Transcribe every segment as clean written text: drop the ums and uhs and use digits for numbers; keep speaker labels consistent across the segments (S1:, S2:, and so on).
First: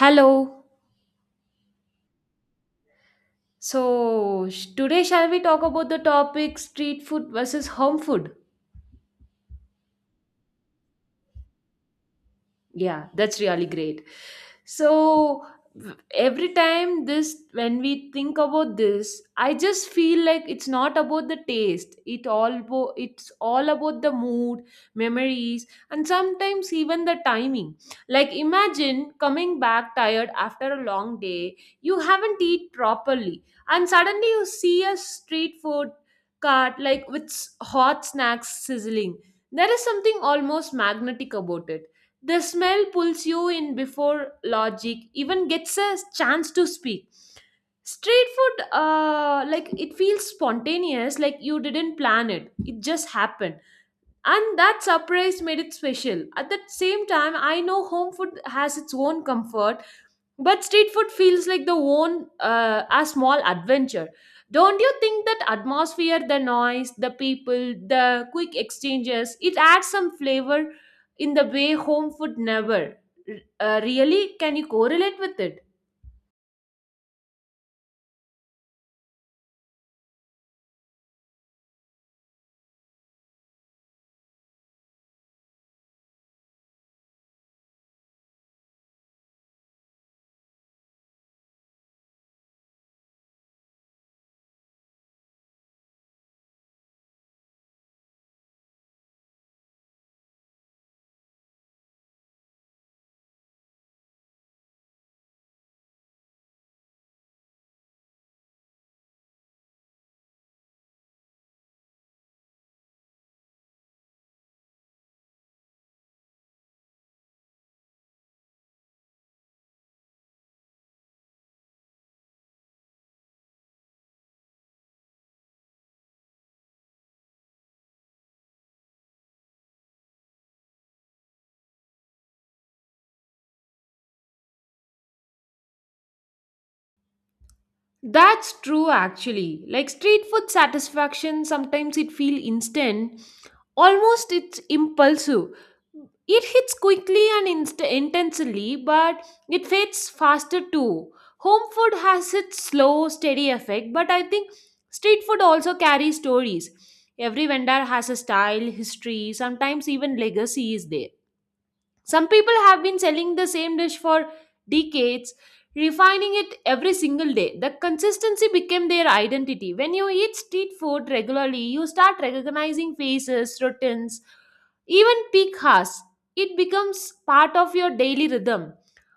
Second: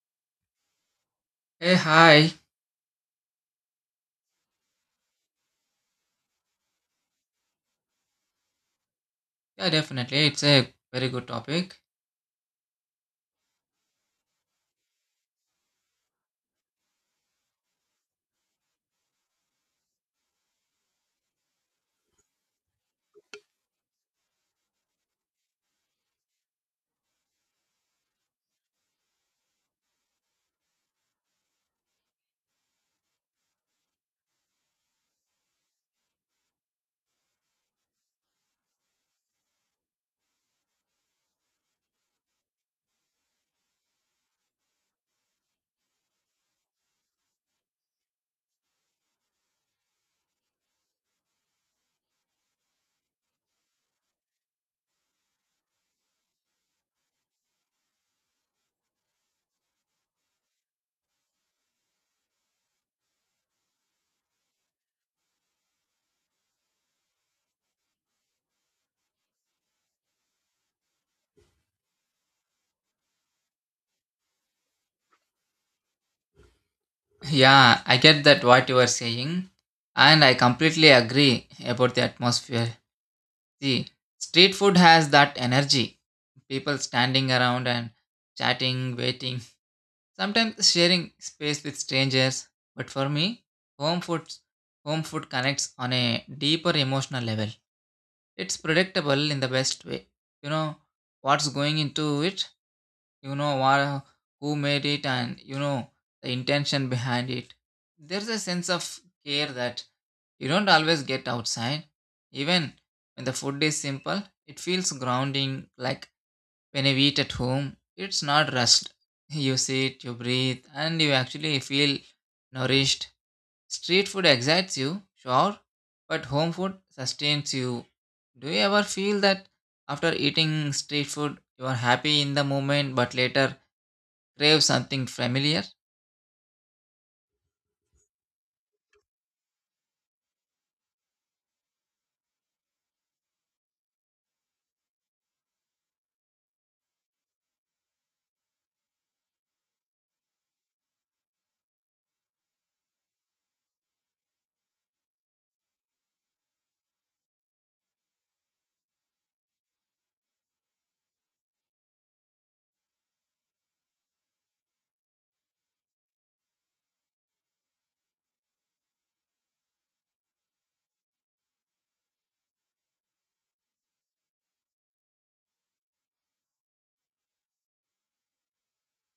S1: Hello.
S2: Hey, hi.
S1: So, today shall we talk about the topic street food versus home food?
S2: Yeah, definitely. It's a very good topic.
S1: Yeah, that's really great. So every time this when we think about this, I just feel like it's not about the taste. It's all about the mood, memories, and sometimes even the timing. Like imagine coming back tired after a long day, you haven't eat properly, and suddenly you see a street food cart like with hot snacks sizzling. There is something almost magnetic about it. The smell pulls you in before logic even gets a chance to speak. Street food like it feels spontaneous, like you didn't plan it. It just happened. And that surprise made it special. At the same time, I know home food has its own comfort, but street food feels like the own a small adventure. Don't you think that atmosphere, the noise, the people, the quick exchanges, it adds some flavor in the way home food never? Really, can you correlate with it?
S2: Yeah, I get that what you are saying, and I completely agree about the atmosphere. See, street food has that energy. People standing around and chatting, waiting, sometimes sharing space with strangers. But for me, home food home food connects on a deeper emotional level. It's predictable in the best way. You know what's going into it, you know what, who made it, and you know the intention behind it. There's a sense of care that you don't always get outside. Even when the food is simple, it feels grounding. Like when you eat at home, it's not rushed. You sit, you breathe, and you actually feel nourished. Street food excites you, sure, but home food sustains you. Do you ever feel that after eating street food you are happy in the moment but later crave something familiar?
S1: That's true actually. Like street food satisfaction, sometimes it feel instant. Almost it's impulsive. It hits quickly and intensely, but it fades faster too. Home food has its slow, steady effect, but I think street food also carries stories. Every vendor has a style, history, sometimes even legacy is there. Some people have been selling the same dish for decades, refining it every single day. The consistency became their identity. When you eat street food regularly, you start recognizing faces, routines, even peak hours. It becomes part of your daily rhythm.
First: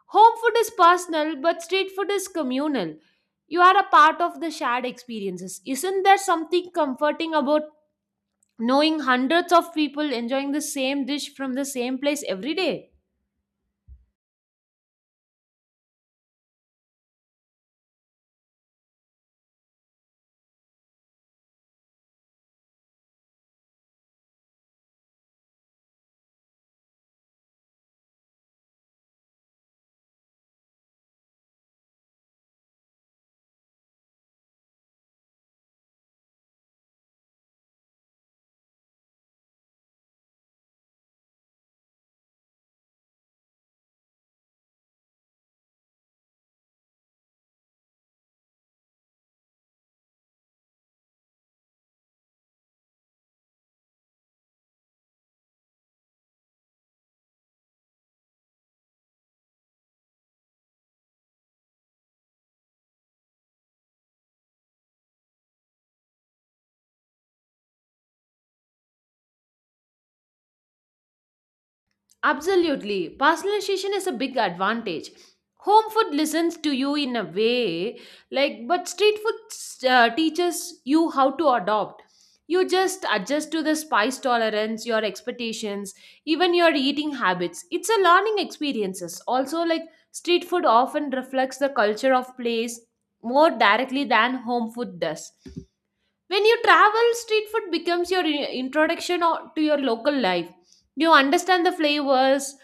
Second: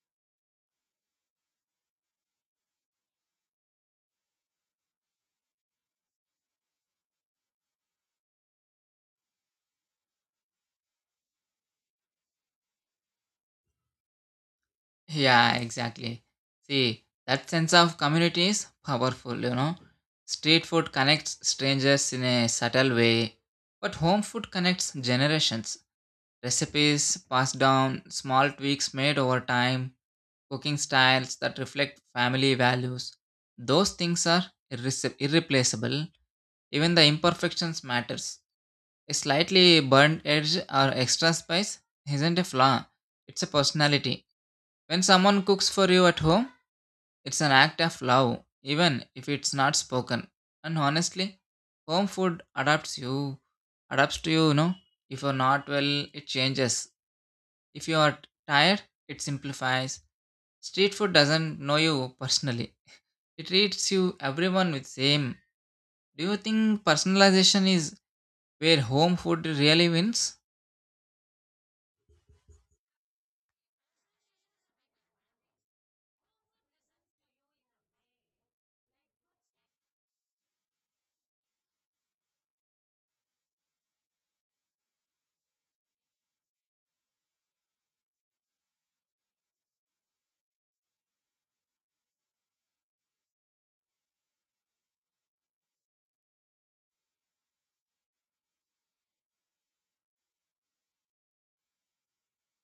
S1: Home food is personal, but street food is communal. You are a part of the shared experiences. Isn't there something comforting about knowing hundreds of people enjoying the same dish from the same place every day?
S2: Yeah, exactly. See, that sense of community is powerful, you know. Street food connects strangers in a subtle way, but home food connects generations. Recipes passed down, small tweaks made over time, cooking styles that reflect family values. Those things are irreplaceable. Even the imperfections matters. A slightly burnt edge or extra spice isn't a flaw, it's a personality. When someone cooks for you at home, it's an act of love, even if it's not spoken. And honestly, home food adapts you, adapts to you, you know. If you're not well, it changes. If you are tired, it simplifies. Street food doesn't know you personally. It treats you everyone with same. Do you think personalization is where home food really wins?
S1: Absolutely. Personalization is a big advantage. Home food listens to you in a way, like, but street food teaches you how to adopt. You just adjust to the spice tolerance, your expectations, even your eating habits. It's a learning experiences. Also, like street food often reflects the culture of place more directly than home food does. When you travel, street food becomes your introduction to your local life. You understand the flavors,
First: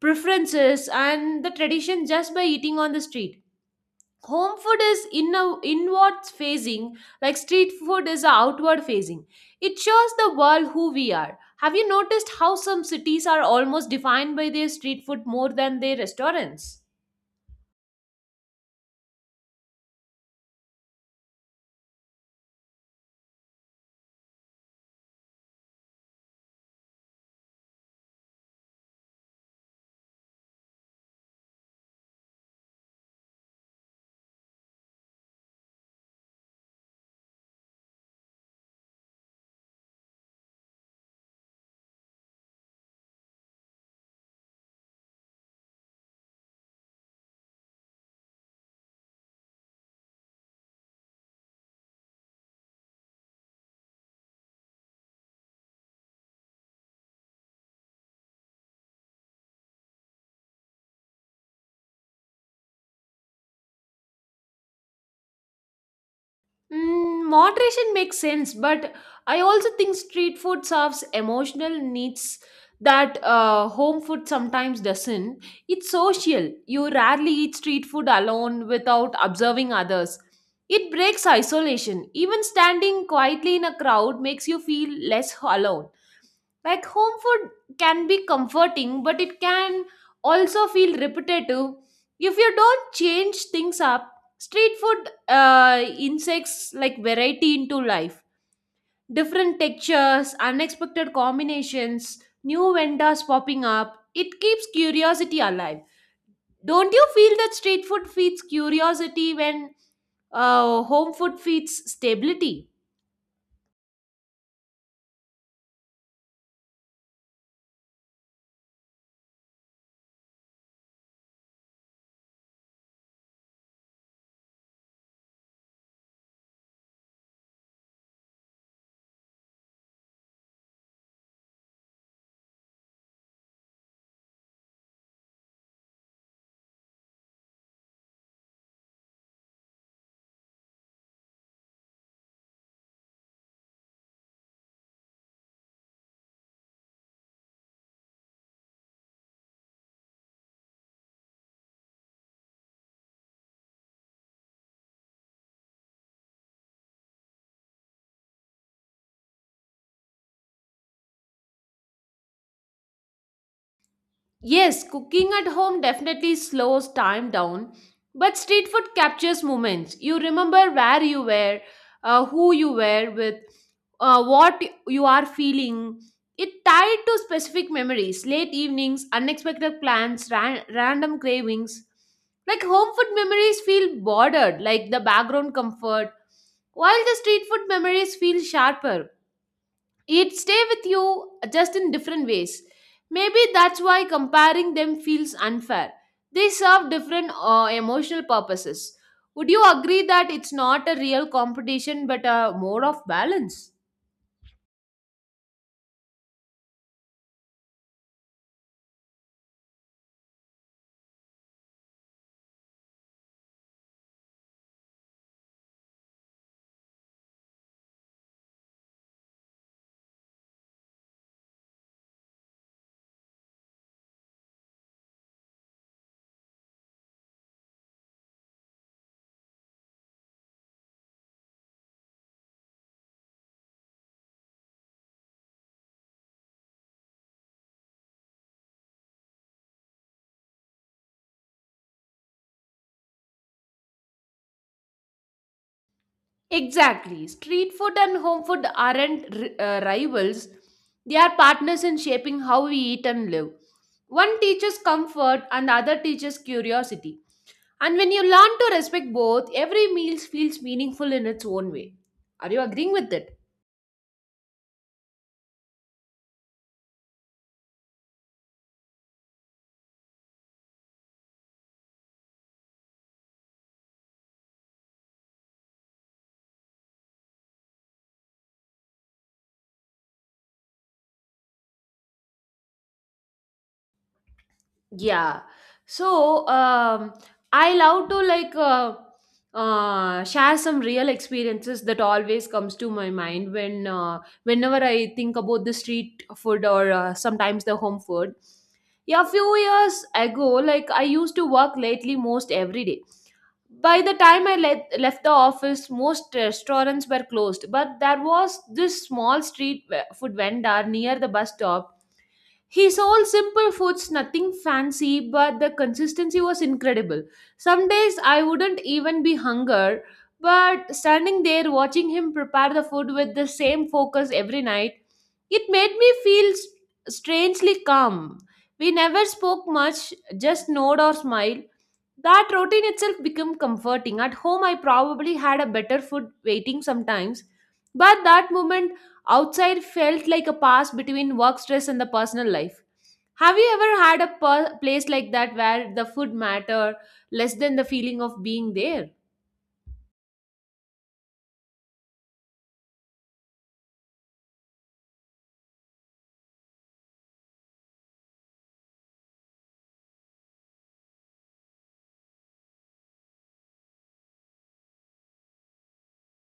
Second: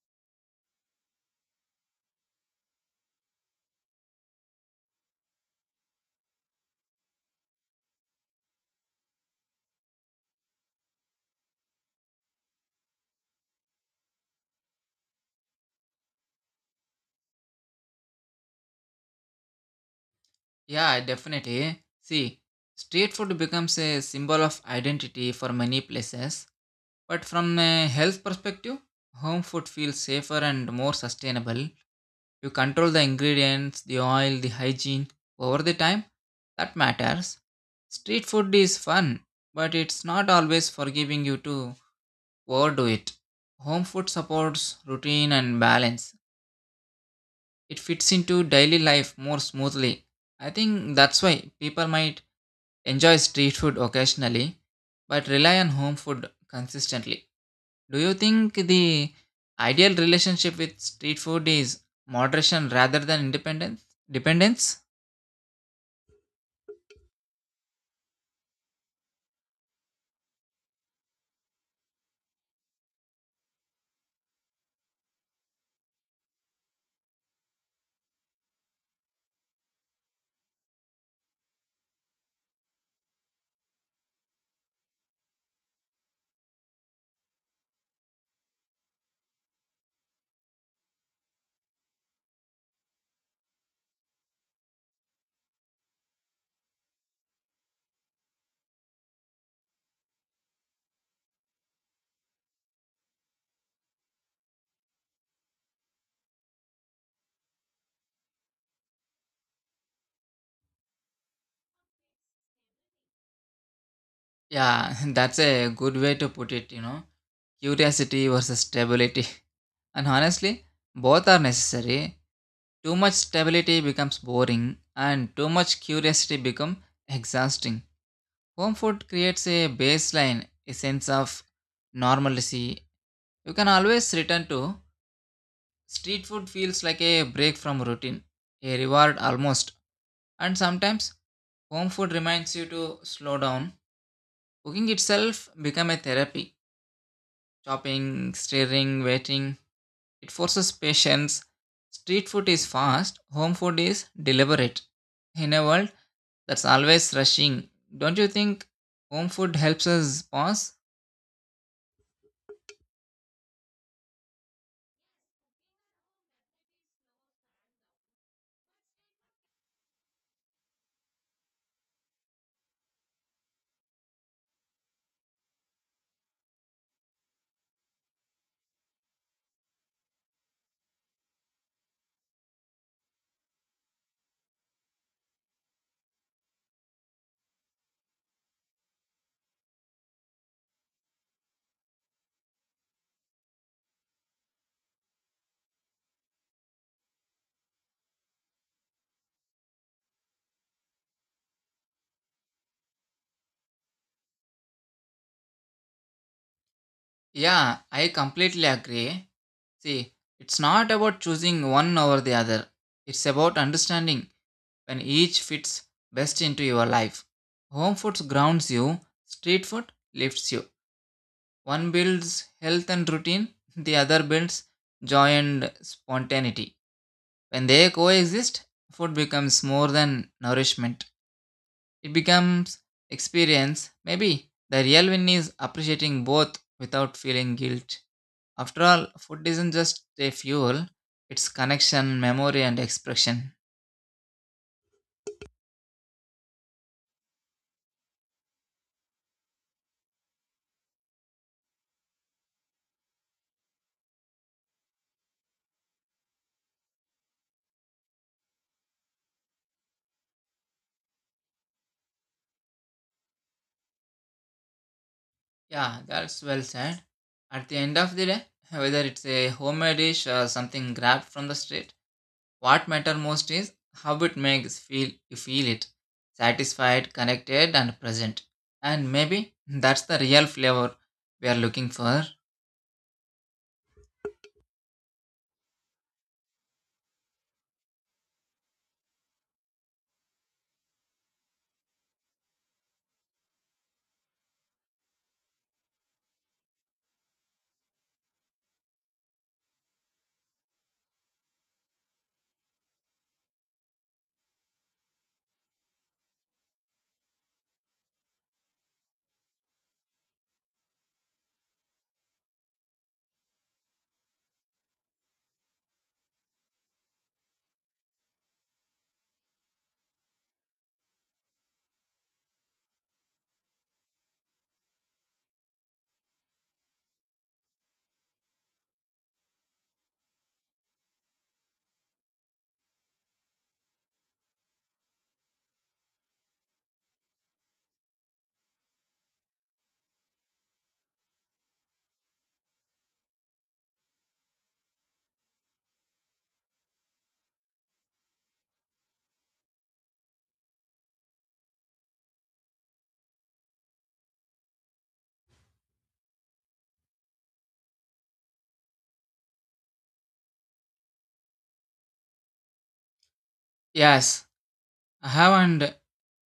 S1: preferences, and the tradition just by eating on the street. Home food is inward facing, like street food is outward facing. It shows the world who we are. Have you noticed how some cities are almost defined by their street food more than their restaurants?
S2: Yeah, definitely. See, street food becomes a symbol of identity for many places. But from a health perspective, home food feels safer and more sustainable. You control the ingredients, the oil, the hygiene over the time. That matters. Street food is fun, but it's not always forgiving you to overdo it. Home food supports routine and balance. It fits into daily life more smoothly. I think that's why people might enjoy street food occasionally, but rely on home food consistently. Do you think the ideal relationship with street food is moderation rather than independence? Dependence?
S1: Mm, moderation makes sense, but I also think street food serves emotional needs that home food sometimes doesn't. It's social. You rarely eat street food alone without observing others. It breaks isolation. Even standing quietly in a crowd makes you feel less alone. Like home food can be comforting, but it can also feel repetitive if you don't change things up. Street food insects like variety into life, different textures, unexpected combinations, new vendors popping up. It keeps curiosity alive. Don't you feel that street food feeds curiosity when home food feeds stability?
S2: Yeah, that's a good way to put it, you know. Curiosity versus stability. And honestly, both are necessary. Too much stability becomes boring and too much curiosity becomes exhausting. Home food creates a baseline, a sense of normalcy you can always return to. Street food feels like a break from routine, a reward almost. And sometimes home food reminds you to slow down. Cooking itself become a therapy. Chopping, stirring, waiting, it forces patience. Street food is fast, home food is deliberate. In a world that's always rushing, don't you think home food helps us pause?
S1: Yes, cooking at home definitely slows time down, but street food captures moments. You remember where you were, who you were with, what you are feeling. It tied to specific memories, late evenings, unexpected plans, random cravings. Like home food memories feel bordered, like the background comfort, while the street food memories feel sharper. It stay with you just in different ways. Maybe that's why comparing them feels unfair. They serve different emotional purposes. Would you agree that it's not a real competition but a more of balance?
S2: Yeah, I completely agree. See, it's not about choosing one over the other. It's about understanding when each fits best into your life. Home food grounds you, street food lifts you. One builds health and routine, the other builds joy and spontaneity. When they coexist, food becomes more than nourishment. It becomes experience. Maybe the real win is appreciating both without feeling guilt. After all, food isn't just a fuel, it's connection, memory, and expression.
S1: Exactly. Street food and home food aren't rivals, they are partners in shaping how we eat and live. One teaches comfort and the other teaches curiosity. And when you learn to respect both, every meal feels meaningful in its own way. Are you agreeing with it?
S2: Yeah, that's well said. At the end of the day, whether it's a homemade dish or something grabbed from the street, what matters most is how it makes feel you feel it satisfied, connected, and present. And maybe that's the real flavor we are looking for.
S1: Yeah. So I love to like share some real experiences that always comes to my mind when whenever I think about the street food or sometimes the home food. Yeah, a few years ago, like I used to work lately most every day. By the time I left the office, most restaurants were closed, but there was this small street food vendor near the bus stop. He sold simple foods, nothing fancy, but the consistency was incredible. Some days I wouldn't even be hunger, but standing there watching him prepare the food with the same focus every night, it made me feel s- strangely calm. We never spoke much, just nod or smile. That routine itself became comforting. At home, I probably had a better food waiting sometimes, but that moment outside felt like a pass between work stress and the personal life. Have you ever had a place like that where the food matter less than the feeling of being there?
S2: Yes, I have, and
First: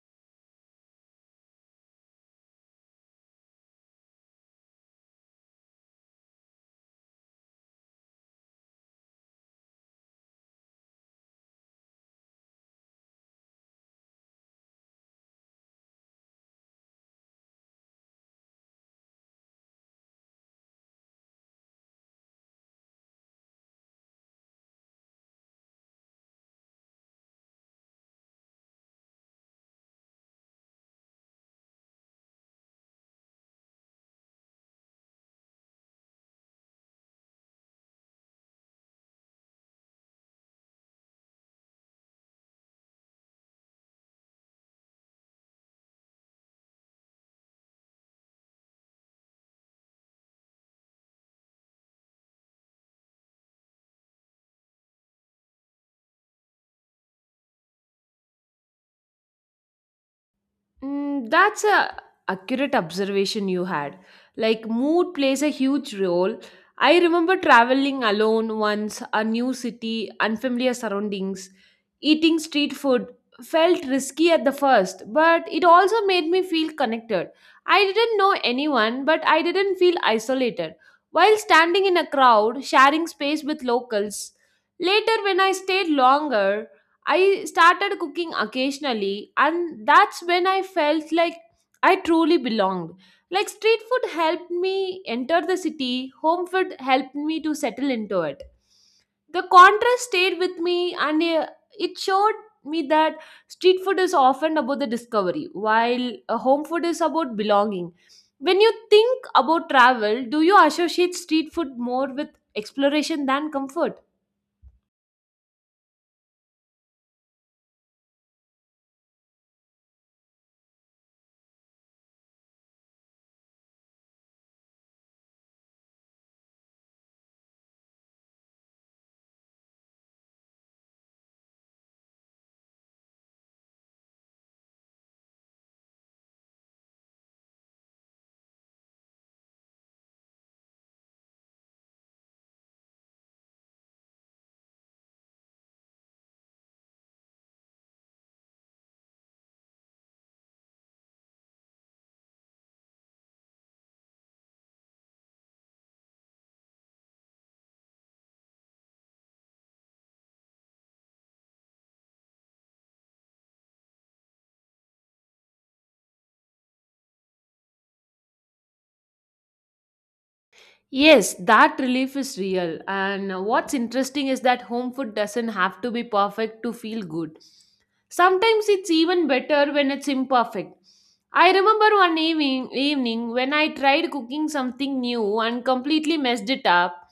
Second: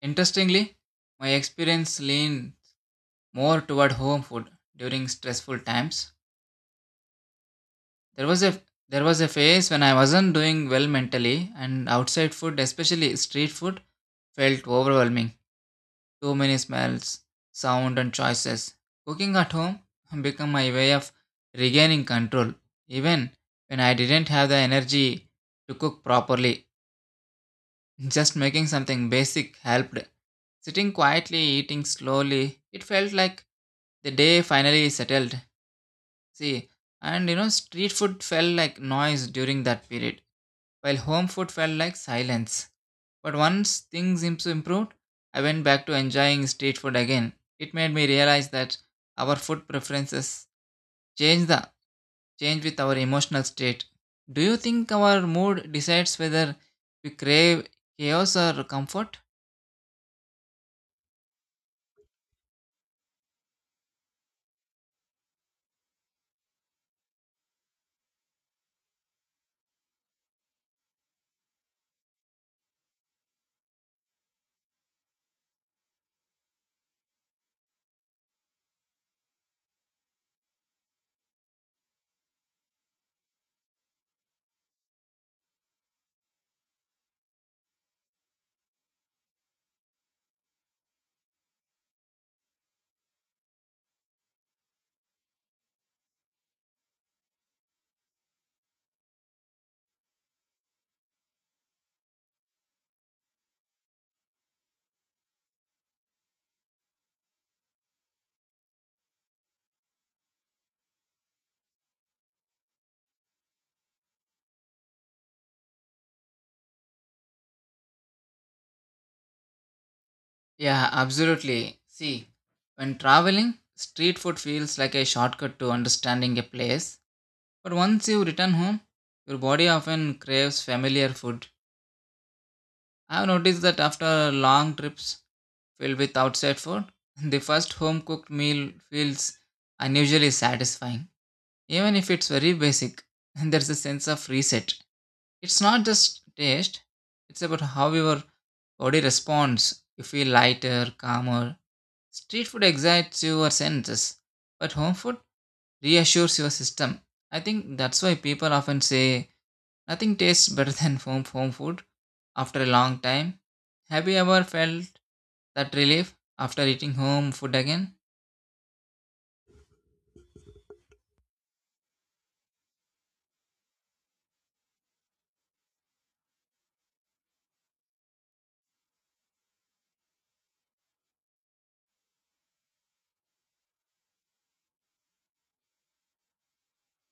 S2: interestingly, my experience leaned more toward home food during stressful times. There was a there was a phase when I wasn't doing well mentally and outside food, especially street food, felt overwhelming. Too many smells, sound and choices. Cooking at home became my way of regaining control even when I didn't have the energy to cook properly. Just making something basic helped. Sitting quietly, eating slowly, it felt like the day finally settled. See, and you know, street food felt like noise during that period, while home food felt like silence. But once things improved, I went back to enjoying street food again. It made me realize that our food preferences change the change with our emotional state. Do you think our mood decides whether we crave chaos or comfort?
S1: Mm, that's a accurate observation you had. Like mood plays a huge role. I remember traveling alone once, a new city, unfamiliar surroundings, eating street food felt risky at the first, but it also made me feel connected. I didn't know anyone, but I didn't feel isolated. While standing in a crowd, sharing space with locals, later when I stayed longer, I started cooking occasionally, and that's when I felt like I truly belonged. Like street food helped me enter the city, home food helped me to settle into it. The contrast stayed with me, and it showed me that street food is often about the discovery, while home food is about belonging. When you think about travel, do you associate street food more with exploration than comfort?
S2: Yeah, absolutely. See, when traveling, street food feels like a shortcut to understanding a place. But once you return home, your body often craves familiar food. I have noticed that after long trips filled with outside food, the first home cooked meal feels unusually satisfying. Even if it's very basic, there's a sense of reset. It's not just taste, it's about how your body responds. You feel lighter, calmer. Street food excites your senses, but home food reassures your system. I think that's why people often say nothing tastes better than home food after a long time. Have you ever felt that relief after eating home food again?
S1: Yes, that relief is real. And what's interesting is that home food doesn't have to be perfect to feel good. Sometimes it's even better when it's imperfect. I remember evening when I tried cooking something new and completely messed it up.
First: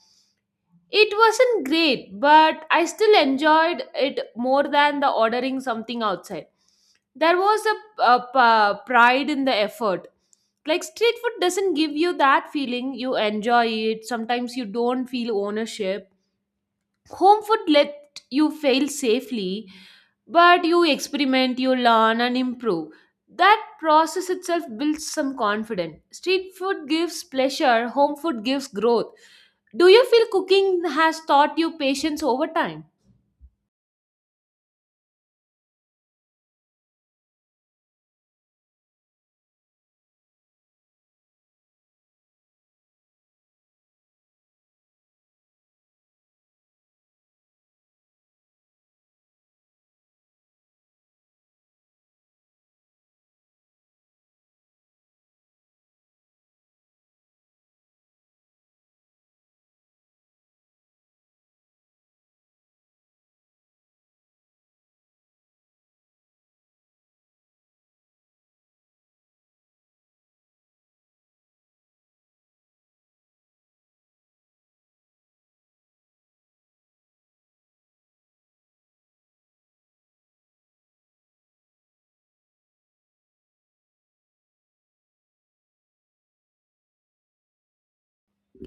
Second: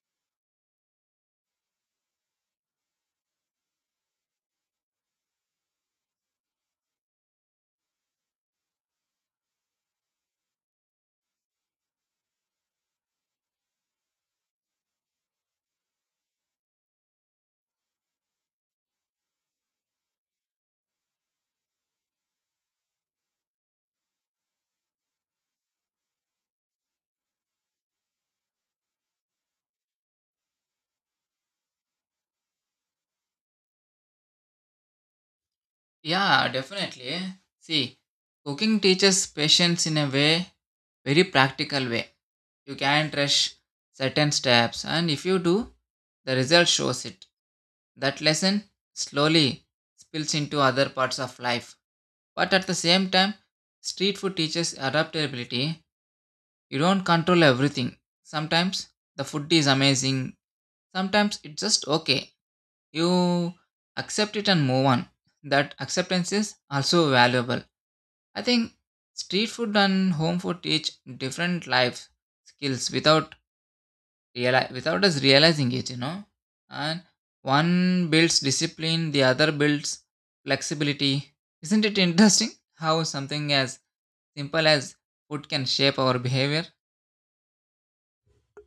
S1: It wasn't great, but I still enjoyed it more than the ordering something outside. There was a pride in the effort. Like street food doesn't give you that feeling. You enjoy it. Sometimes you don't feel ownership. Home food let you fail safely, but you experiment, you learn, and improve. That process itself builds some confidence. Street food gives pleasure, home food gives growth. Do you feel cooking has taught you patience over time?
S2: Yeah, definitely. See, cooking teaches patience in a way, very practical way. You can't rush certain steps, and if you do, the result shows it. That lesson slowly spills into other parts of life. But at the same time, street food teaches adaptability. You don't control everything. Sometimes the food is amazing, sometimes it's just okay. You accept it and move on. That acceptance is also valuable. I think street food and home food teach different life skills without without us realizing it, you know. And one builds discipline, the other builds flexibility. Isn't it interesting how something as simple as food can shape our behavior.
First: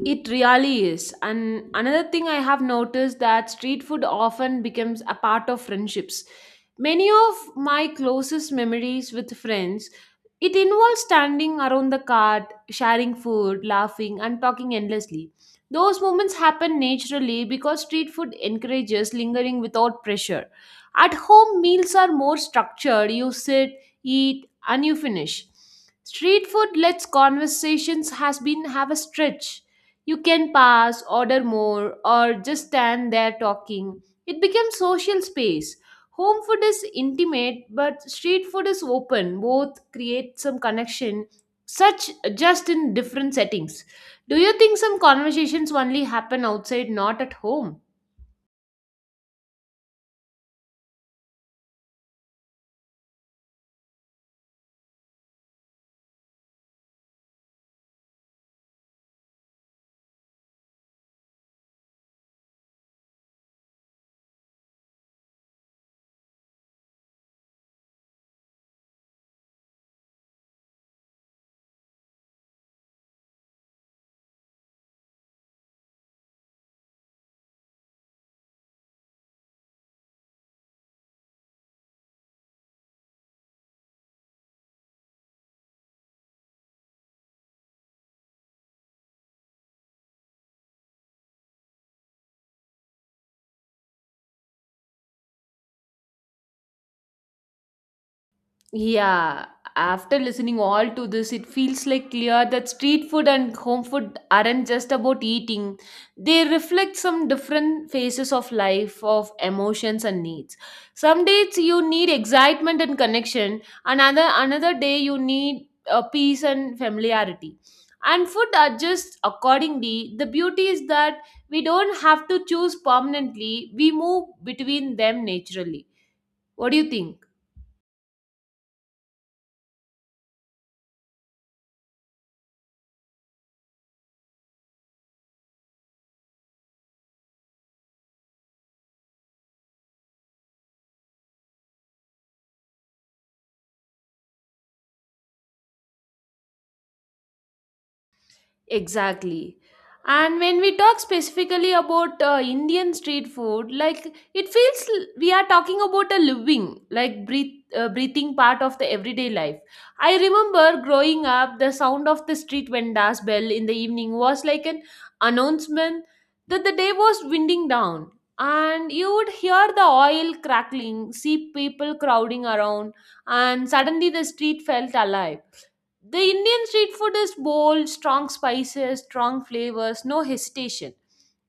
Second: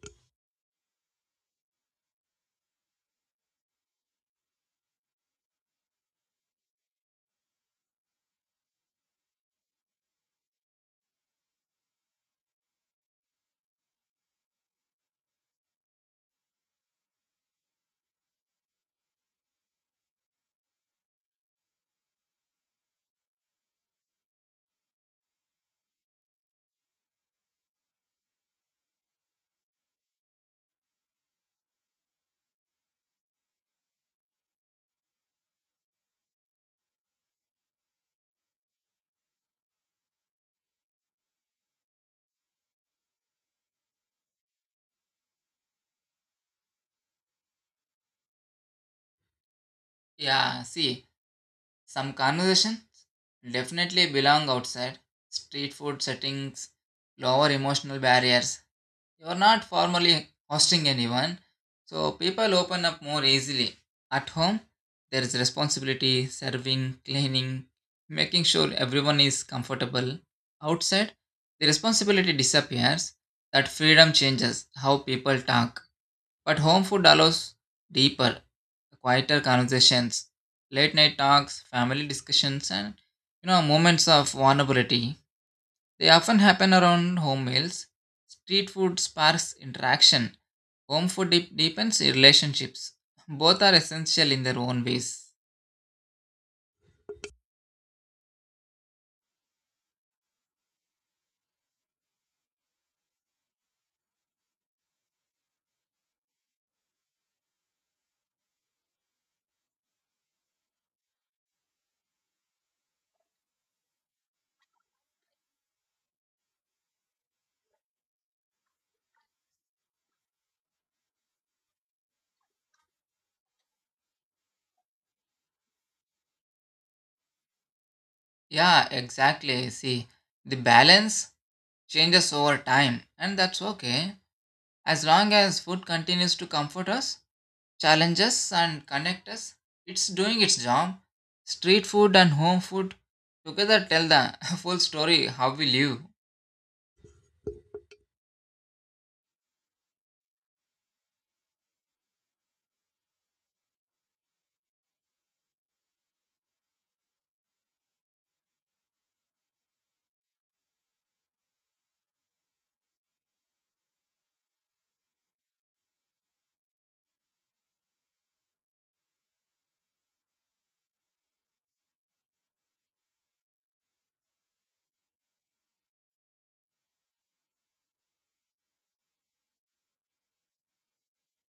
S1: It really is. And another thing I have noticed that street food often becomes a part of friendships. Many of my closest memories with friends, it involves standing around the cart, sharing food, laughing, and talking endlessly. Those moments happen naturally because street food encourages lingering without pressure. At home, meals are more structured. You sit, eat, and you finish. Street food lets conversations has been have a stretch. You can pass, order more, or just stand there talking. It becomes social space. Home food is intimate, but street food is open. Both create some connection, such just in different settings. Do you think some conversations only happen outside, not at home?
S2: Yeah, see, some conversations definitely belong outside. Street food settings lower emotional barriers. You're not formally hosting anyone, so people open up more easily. At home, there is responsibility, serving, cleaning, making sure everyone is comfortable. Outside, the responsibility disappears. That freedom changes how people talk. But home food allows deeper, quieter conversations, late night talks, family discussions, and you know moments of vulnerability. They often happen around home meals. Street food sparks interaction. Home food deepens relationships. Both are essential in their own ways.
S1: Yeah, after listening all to this, it feels like clear that street food and home food aren't just about eating. They reflect some different phases of life, of emotions and needs. Some days you need excitement and connection, another day you need peace and familiarity. And food adjusts accordingly. The beauty is that we don't have to choose permanently. We move between them naturally. What do you think?
S2: Yeah, exactly. See, the balance changes over time, and that's okay. As long as food continues to comfort us, challenges and connect us. It's doing its job. Street food and home food together tell the full story how we live.
S1: Exactly. And when we talk specifically about Indian street food, like it feels we are talking about a living, like breathing part of the everyday life. I remember growing up, the sound of the street vendor's bell in the evening was like an announcement that the day was winding down. And you would hear the oil crackling, see people crowding around, and suddenly the street felt alive. The Indian street food is bold, strong spices, strong flavors, no hesitation.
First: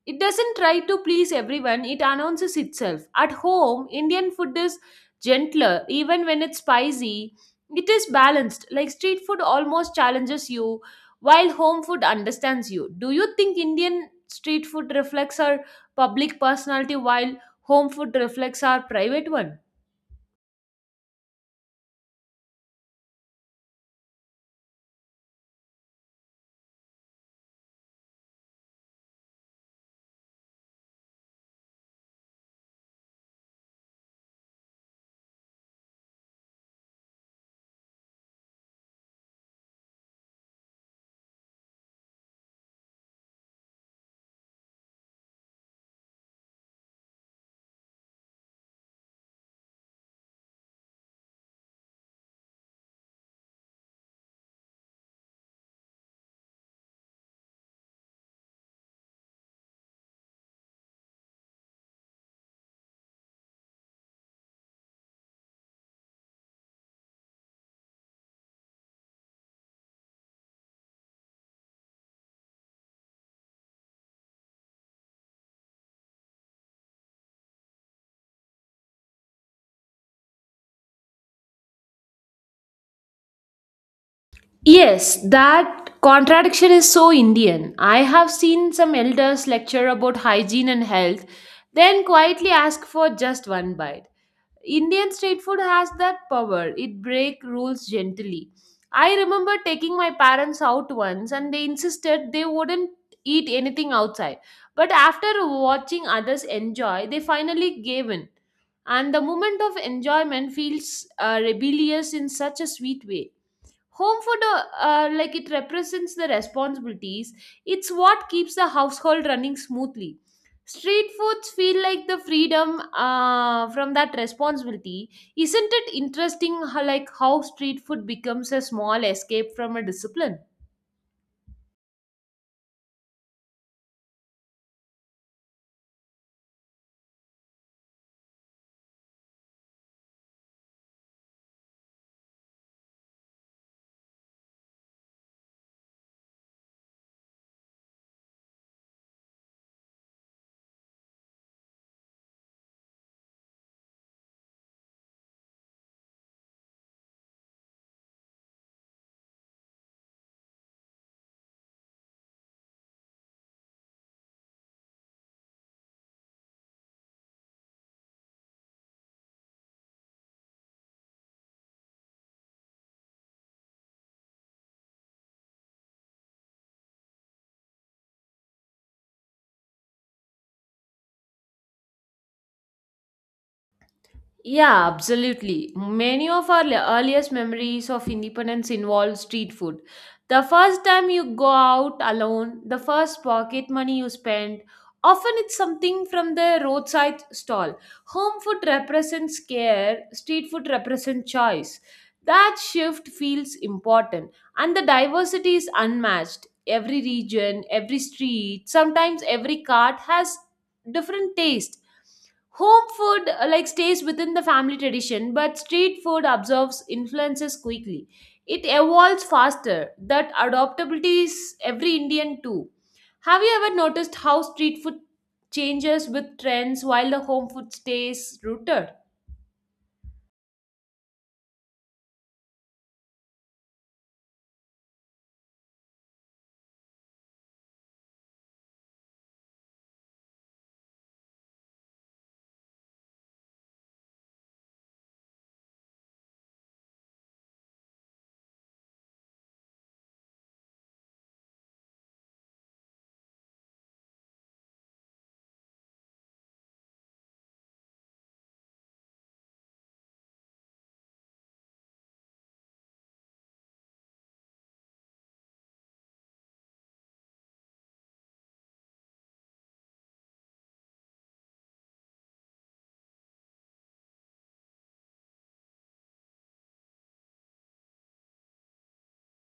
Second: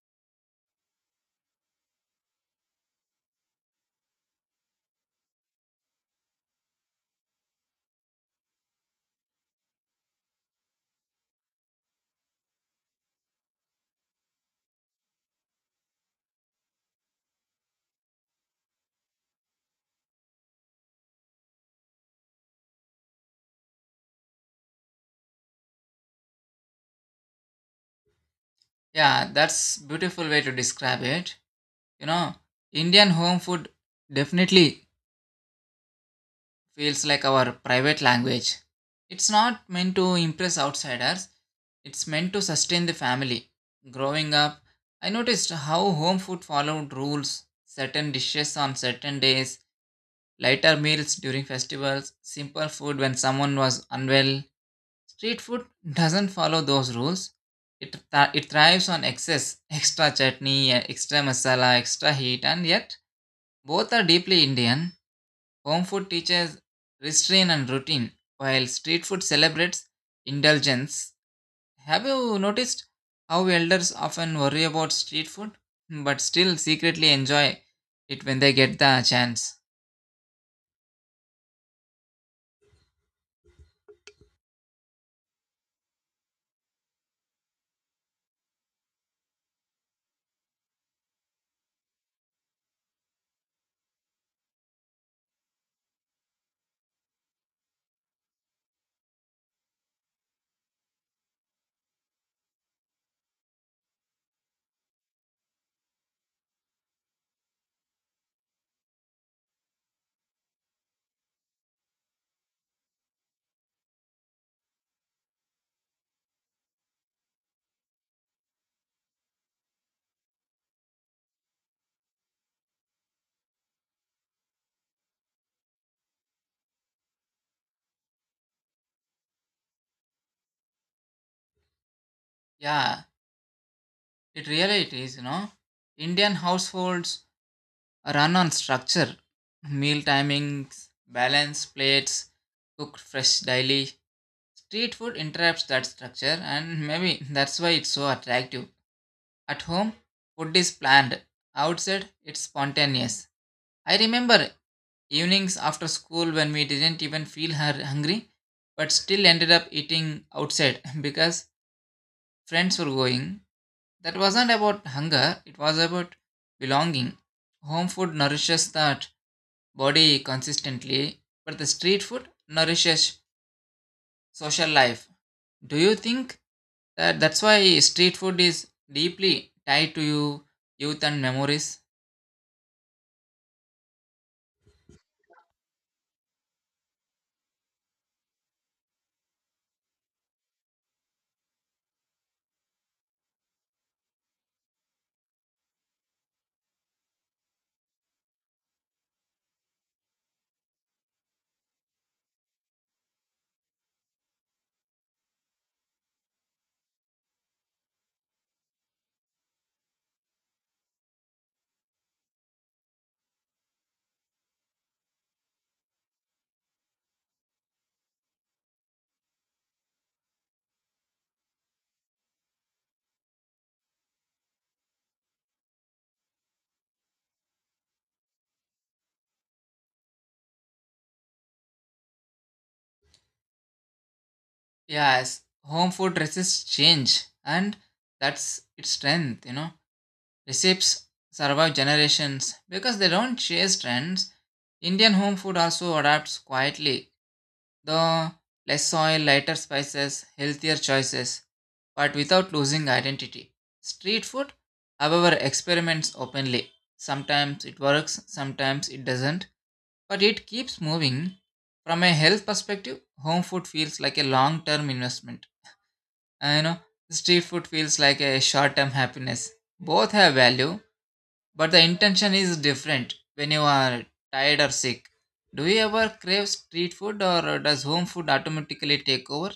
S1: It doesn't try to please everyone, it announces itself. At home, Indian food is gentler, even when it's spicy. It is balanced, like street food almost challenges you, while home food understands you. Do you think Indian street food reflects our public personality while home food reflects our private one?
S2: Yeah, that's beautiful way to describe it. You know, Indian home food definitely feels like our private language. It's not meant to impress outsiders. It's meant to sustain the family. Growing up, I noticed how home food followed rules, certain dishes on certain days, lighter meals during festivals, simple food when someone was unwell. Street food doesn't follow those rules. It thrives on excess, extra chutney, extra masala, extra heat, and yet both are deeply Indian. Home food teaches restraint and routine, while street food celebrates indulgence. Have you noticed how elders often worry about street food, but still secretly enjoy it when they get the chance?
S1: Yes, that contradiction is so Indian. I have seen some elders lecture about hygiene and health, then quietly ask for just one bite. Indian street food has that power, it breaks rules gently. I remember taking my parents out once and they insisted they wouldn't eat anything outside. But after watching others enjoy, they finally gave in. And the moment of enjoyment feels rebellious in such a sweet way. Home food, like it represents the responsibilities, it's what keeps the household running smoothly. Street foods feel like the freedom from that responsibility. Isn't it interesting how street food becomes a small escape from a discipline?
S2: Yeah, it really it is, you know. Indian households run on structure, meal timings, balance plates, cooked fresh daily. Street food interrupts that structure, and maybe that's why it's so attractive. At home, food is planned. Outside, it's spontaneous. I remember evenings after school when we didn't even feel hungry, but still ended up eating outside because friends were going. That wasn't about hunger, it was about belonging. Home food nourishes that body consistently, but the street food nourishes social life. Do you think that's why street food is deeply tied to you, youth and memories?
S1: Yeah, absolutely. Many of our earliest memories of independence involve street food. The first time you go out alone, the first pocket money you spend, often it's something from the roadside stall. Home food represents care, street food represents choice. That shift feels important, and the diversity is unmatched. Every region, every street, sometimes every cart has different taste. Home food like stays within the family tradition, but street food absorbs influences quickly. It evolves faster. That adaptability is every Indian too. Have you ever noticed how street food changes with trends while the home food stays rooted?
S2: Yes, home food resists change and that's its strength, you know. Recipes survive generations because they don't chase trends. Indian home food also adapts quietly, though less oil, lighter spices, healthier choices, but without losing identity. Street food, however, experiments openly. Sometimes it works, sometimes it doesn't, but it keeps moving. From a health perspective, home food feels like a long term investment. I know street food feels like a short term happiness. Both have value, but the intention is different when you are tired or sick. Do you ever crave street food or does home food automatically take over?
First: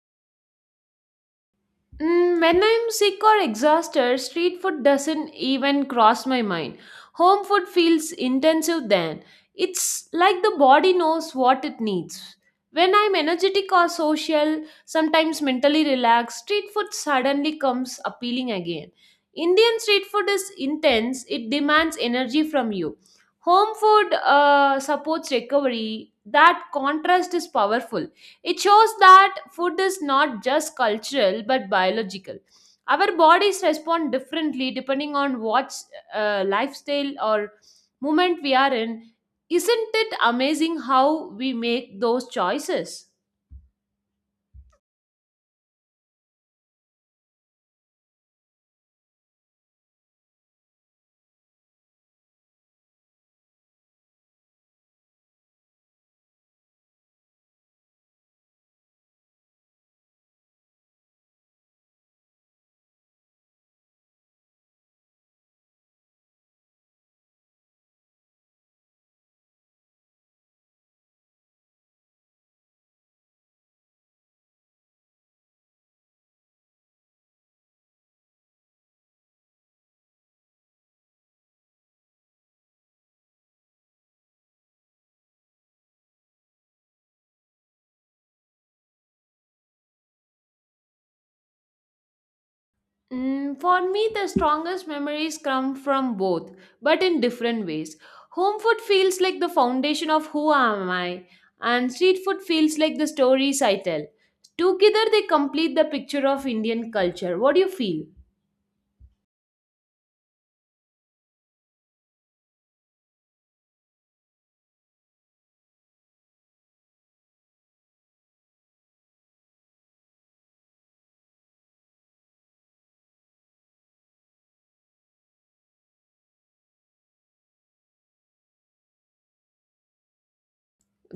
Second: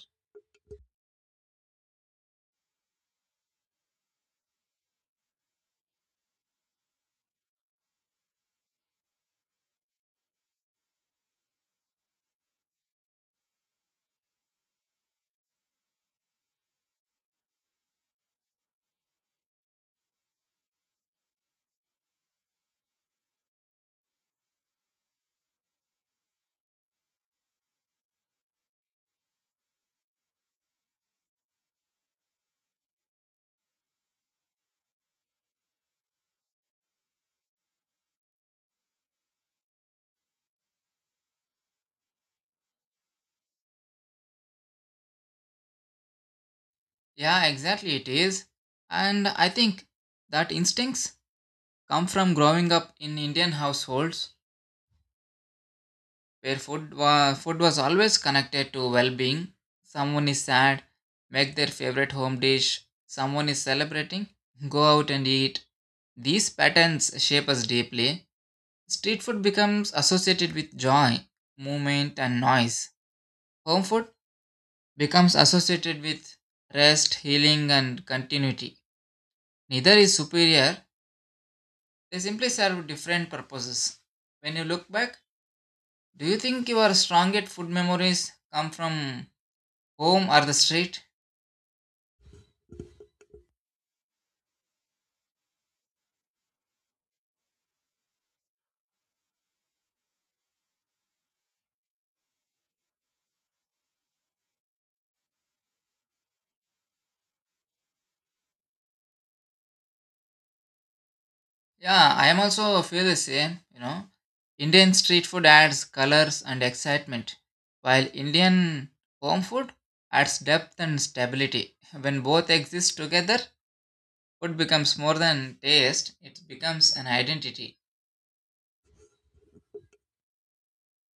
S1: Mm, when I'm sick or exhausted, street food doesn't even cross my mind. Home food feels intensive then. It's like the body knows what it needs. When I'm energetic or social, sometimes mentally relaxed, street food suddenly comes appealing again. Indian street food is intense, it demands energy from you. Home food supports recovery. That contrast is powerful. It shows that food is not just cultural but biological. Our bodies respond differently depending on what lifestyle or movement we are in. Isn't it amazing how we make those choices?
S2: Yeah, exactly, it is. And I think that instincts come from growing up in Indian households where food was always connected to well being. Someone is sad, make their favorite home dish. Someone is celebrating, go out and eat. These patterns shape us deeply. Street food becomes associated with joy, movement, and noise. Home food becomes associated with rest, healing, and continuity. Neither is superior, they simply serve different purposes. When you look back, do you think your strongest food memories come from home or the street?
S1: Mm, for me, the strongest memories come from both, but in different ways. Home food feels like the foundation of who am I, and street food feels like the stories I tell. Together, they complete the picture of Indian culture. What do you feel?
S2: Yeah, I am also feel the same, you know. Indian street food adds colors and excitement, while Indian home food adds depth and stability. When both exist together, food becomes more than taste, it becomes an identity.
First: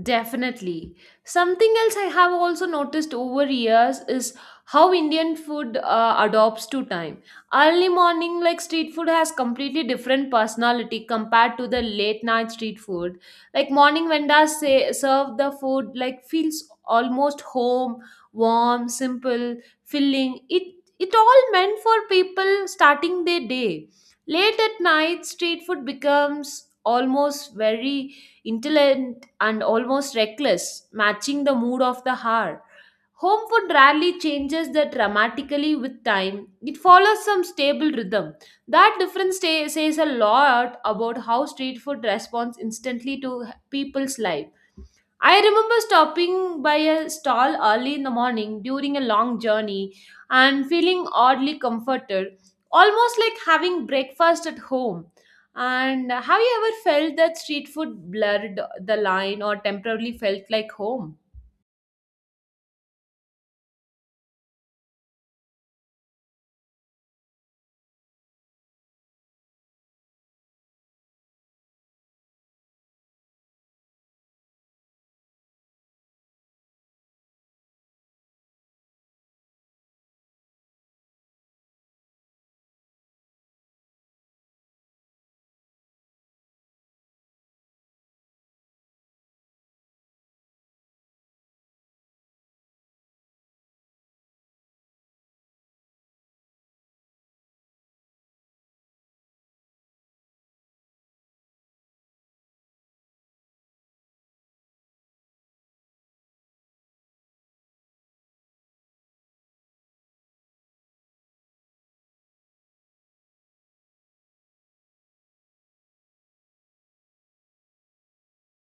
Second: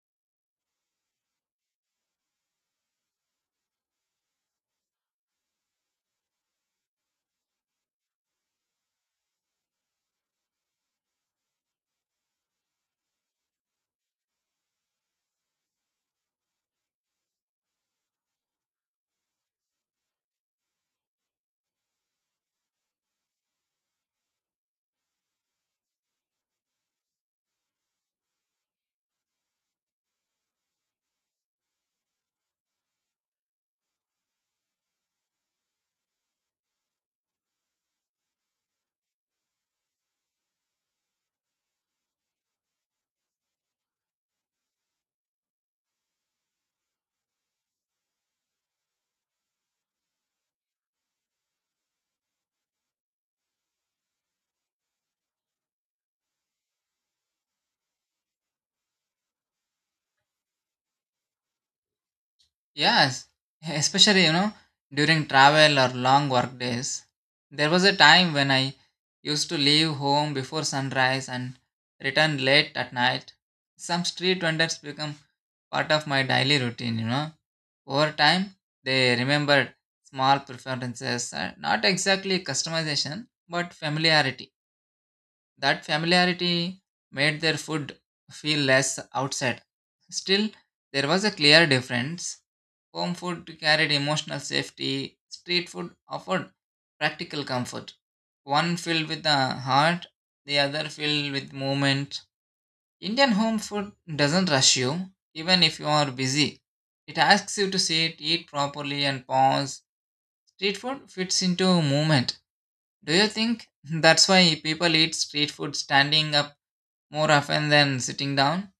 S1: Definitely. Something else I have also noticed over years is how Indian food adopts to time. Early morning, like street food, has completely different personality compared to the late night street food. Like morning vendors say serve the food like feels almost home, warm, simple, filling. It all meant for people starting their day. Late at night, street food becomes almost very intelligent and almost reckless, matching the mood of the hour. Home food rarely changes that dramatically with time. It follows some stable rhythm. That difference says a lot about how street food responds instantly to people's life. I remember stopping by a stall early in the morning during a long journey and feeling oddly comforted, almost like having breakfast at home. And have you ever felt that street food blurred the line or temporarily felt like home?
S2: Yes, especially, you know, during travel or long work days. There was a time when I used to leave home before sunrise and return late at night. Some street vendors become part of my daily routine, you know. Over time, they remembered small preferences, not exactly customization, but familiarity. That familiarity made their food feel less outside. Still, there was a clear difference. Home food carried emotional safety, street food offered practical comfort. One filled with the heart, the other filled with movement. Indian home food doesn't rush you, even if you are busy. It asks you to sit, eat properly, and pause. Street food fits into movement. Do you think that's why people eat street food standing up more often than sitting down?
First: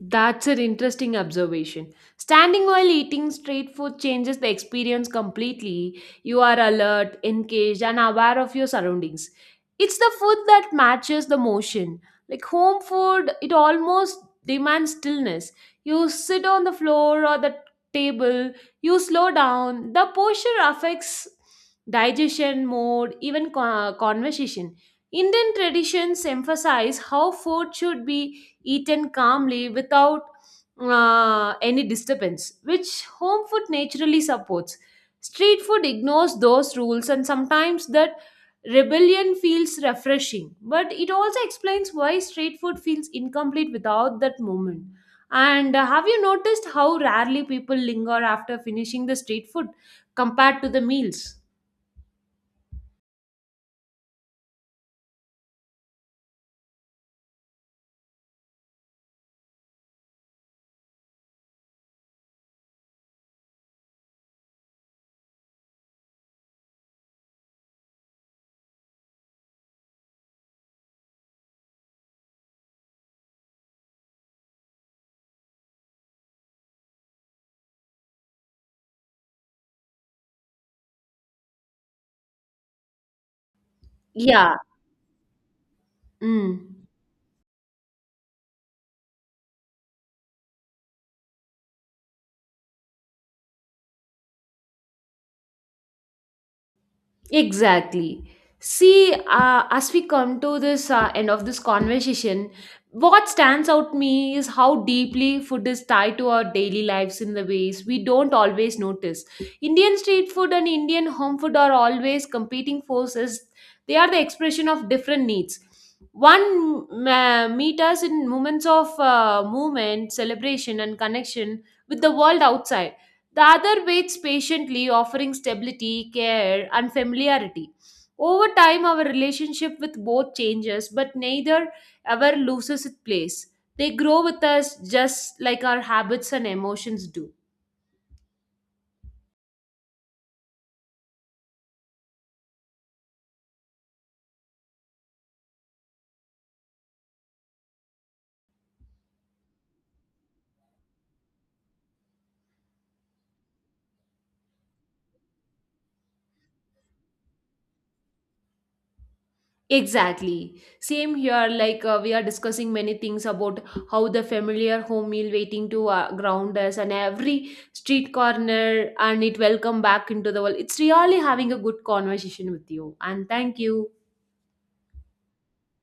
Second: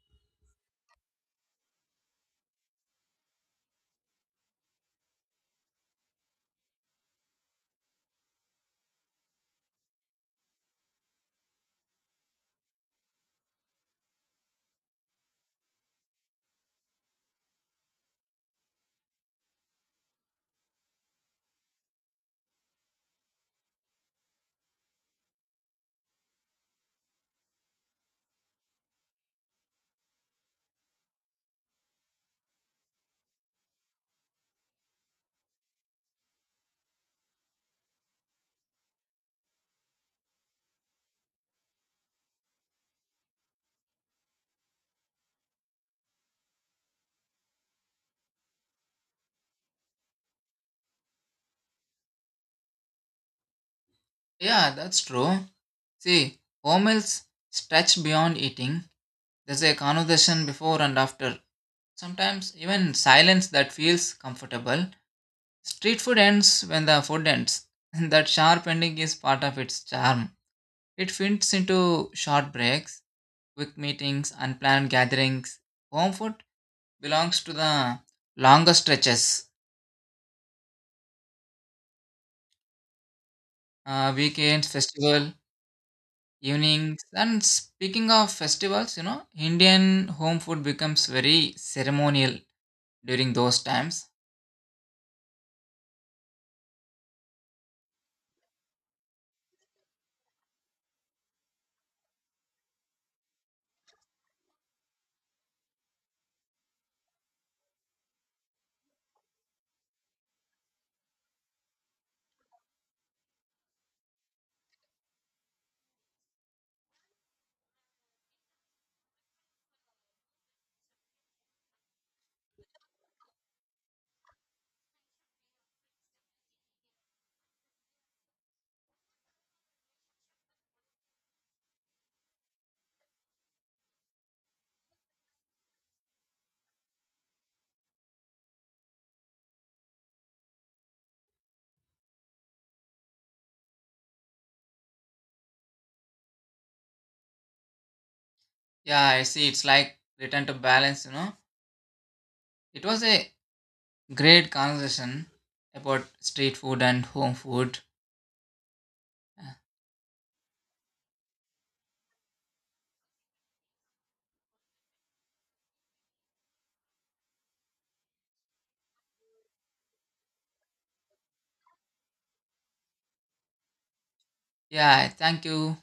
S1: That's an interesting observation. Standing while eating straight food changes the experience completely. You are alert, engaged, and aware of your surroundings. It's the food that matches the motion. Like home food, it almost demands stillness. You sit on the floor or the table, you slow down. The posture affects digestion, mood, even conversation. Indian traditions emphasize how food should be eaten calmly without any disturbance, which home food naturally supports. Street food ignores those rules, and sometimes that rebellion feels refreshing. But it also explains why street food feels incomplete without that moment. And have you noticed how rarely people linger after finishing the street food compared to the meals?
S2: Yeah, that's true. See, home meals stretch beyond eating. There's a conversation before and after. Sometimes even silence that feels comfortable. Street food ends when the food ends. That sharp ending is part of its charm. It fits into short breaks, quick meetings, unplanned gatherings. Home food belongs to the longer stretches,
S1: Yeah.
S2: weekends, festival,
S1: Mm.
S2: evenings. And speaking of festivals, you know, Indian home food becomes very ceremonial during those times.
S1: Exactly. See, as we come to this end of this conversation, what stands out to me is how deeply food is tied to our daily lives in the ways we don't always notice. Indian street food and Indian home food are always competing forces. They are the expression of different needs. One meet us in moments of movement, celebration, and connection with the world outside, the other waits patiently, offering stability, care, and familiarity. Over time, our relationship with both changes, but neither ever loses its place. They grow with us just like our habits and emotions do.
S2: Yeah, I see. It's like return to balance, you know. It was a great conversation about street food and home food.
S1: Exactly. Same here, like we are discussing many things about how the familiar home meal waiting to ground us and every street corner and it welcome back into the world. It's really having a good conversation with you and thank you.
S2: Yeah, thank you.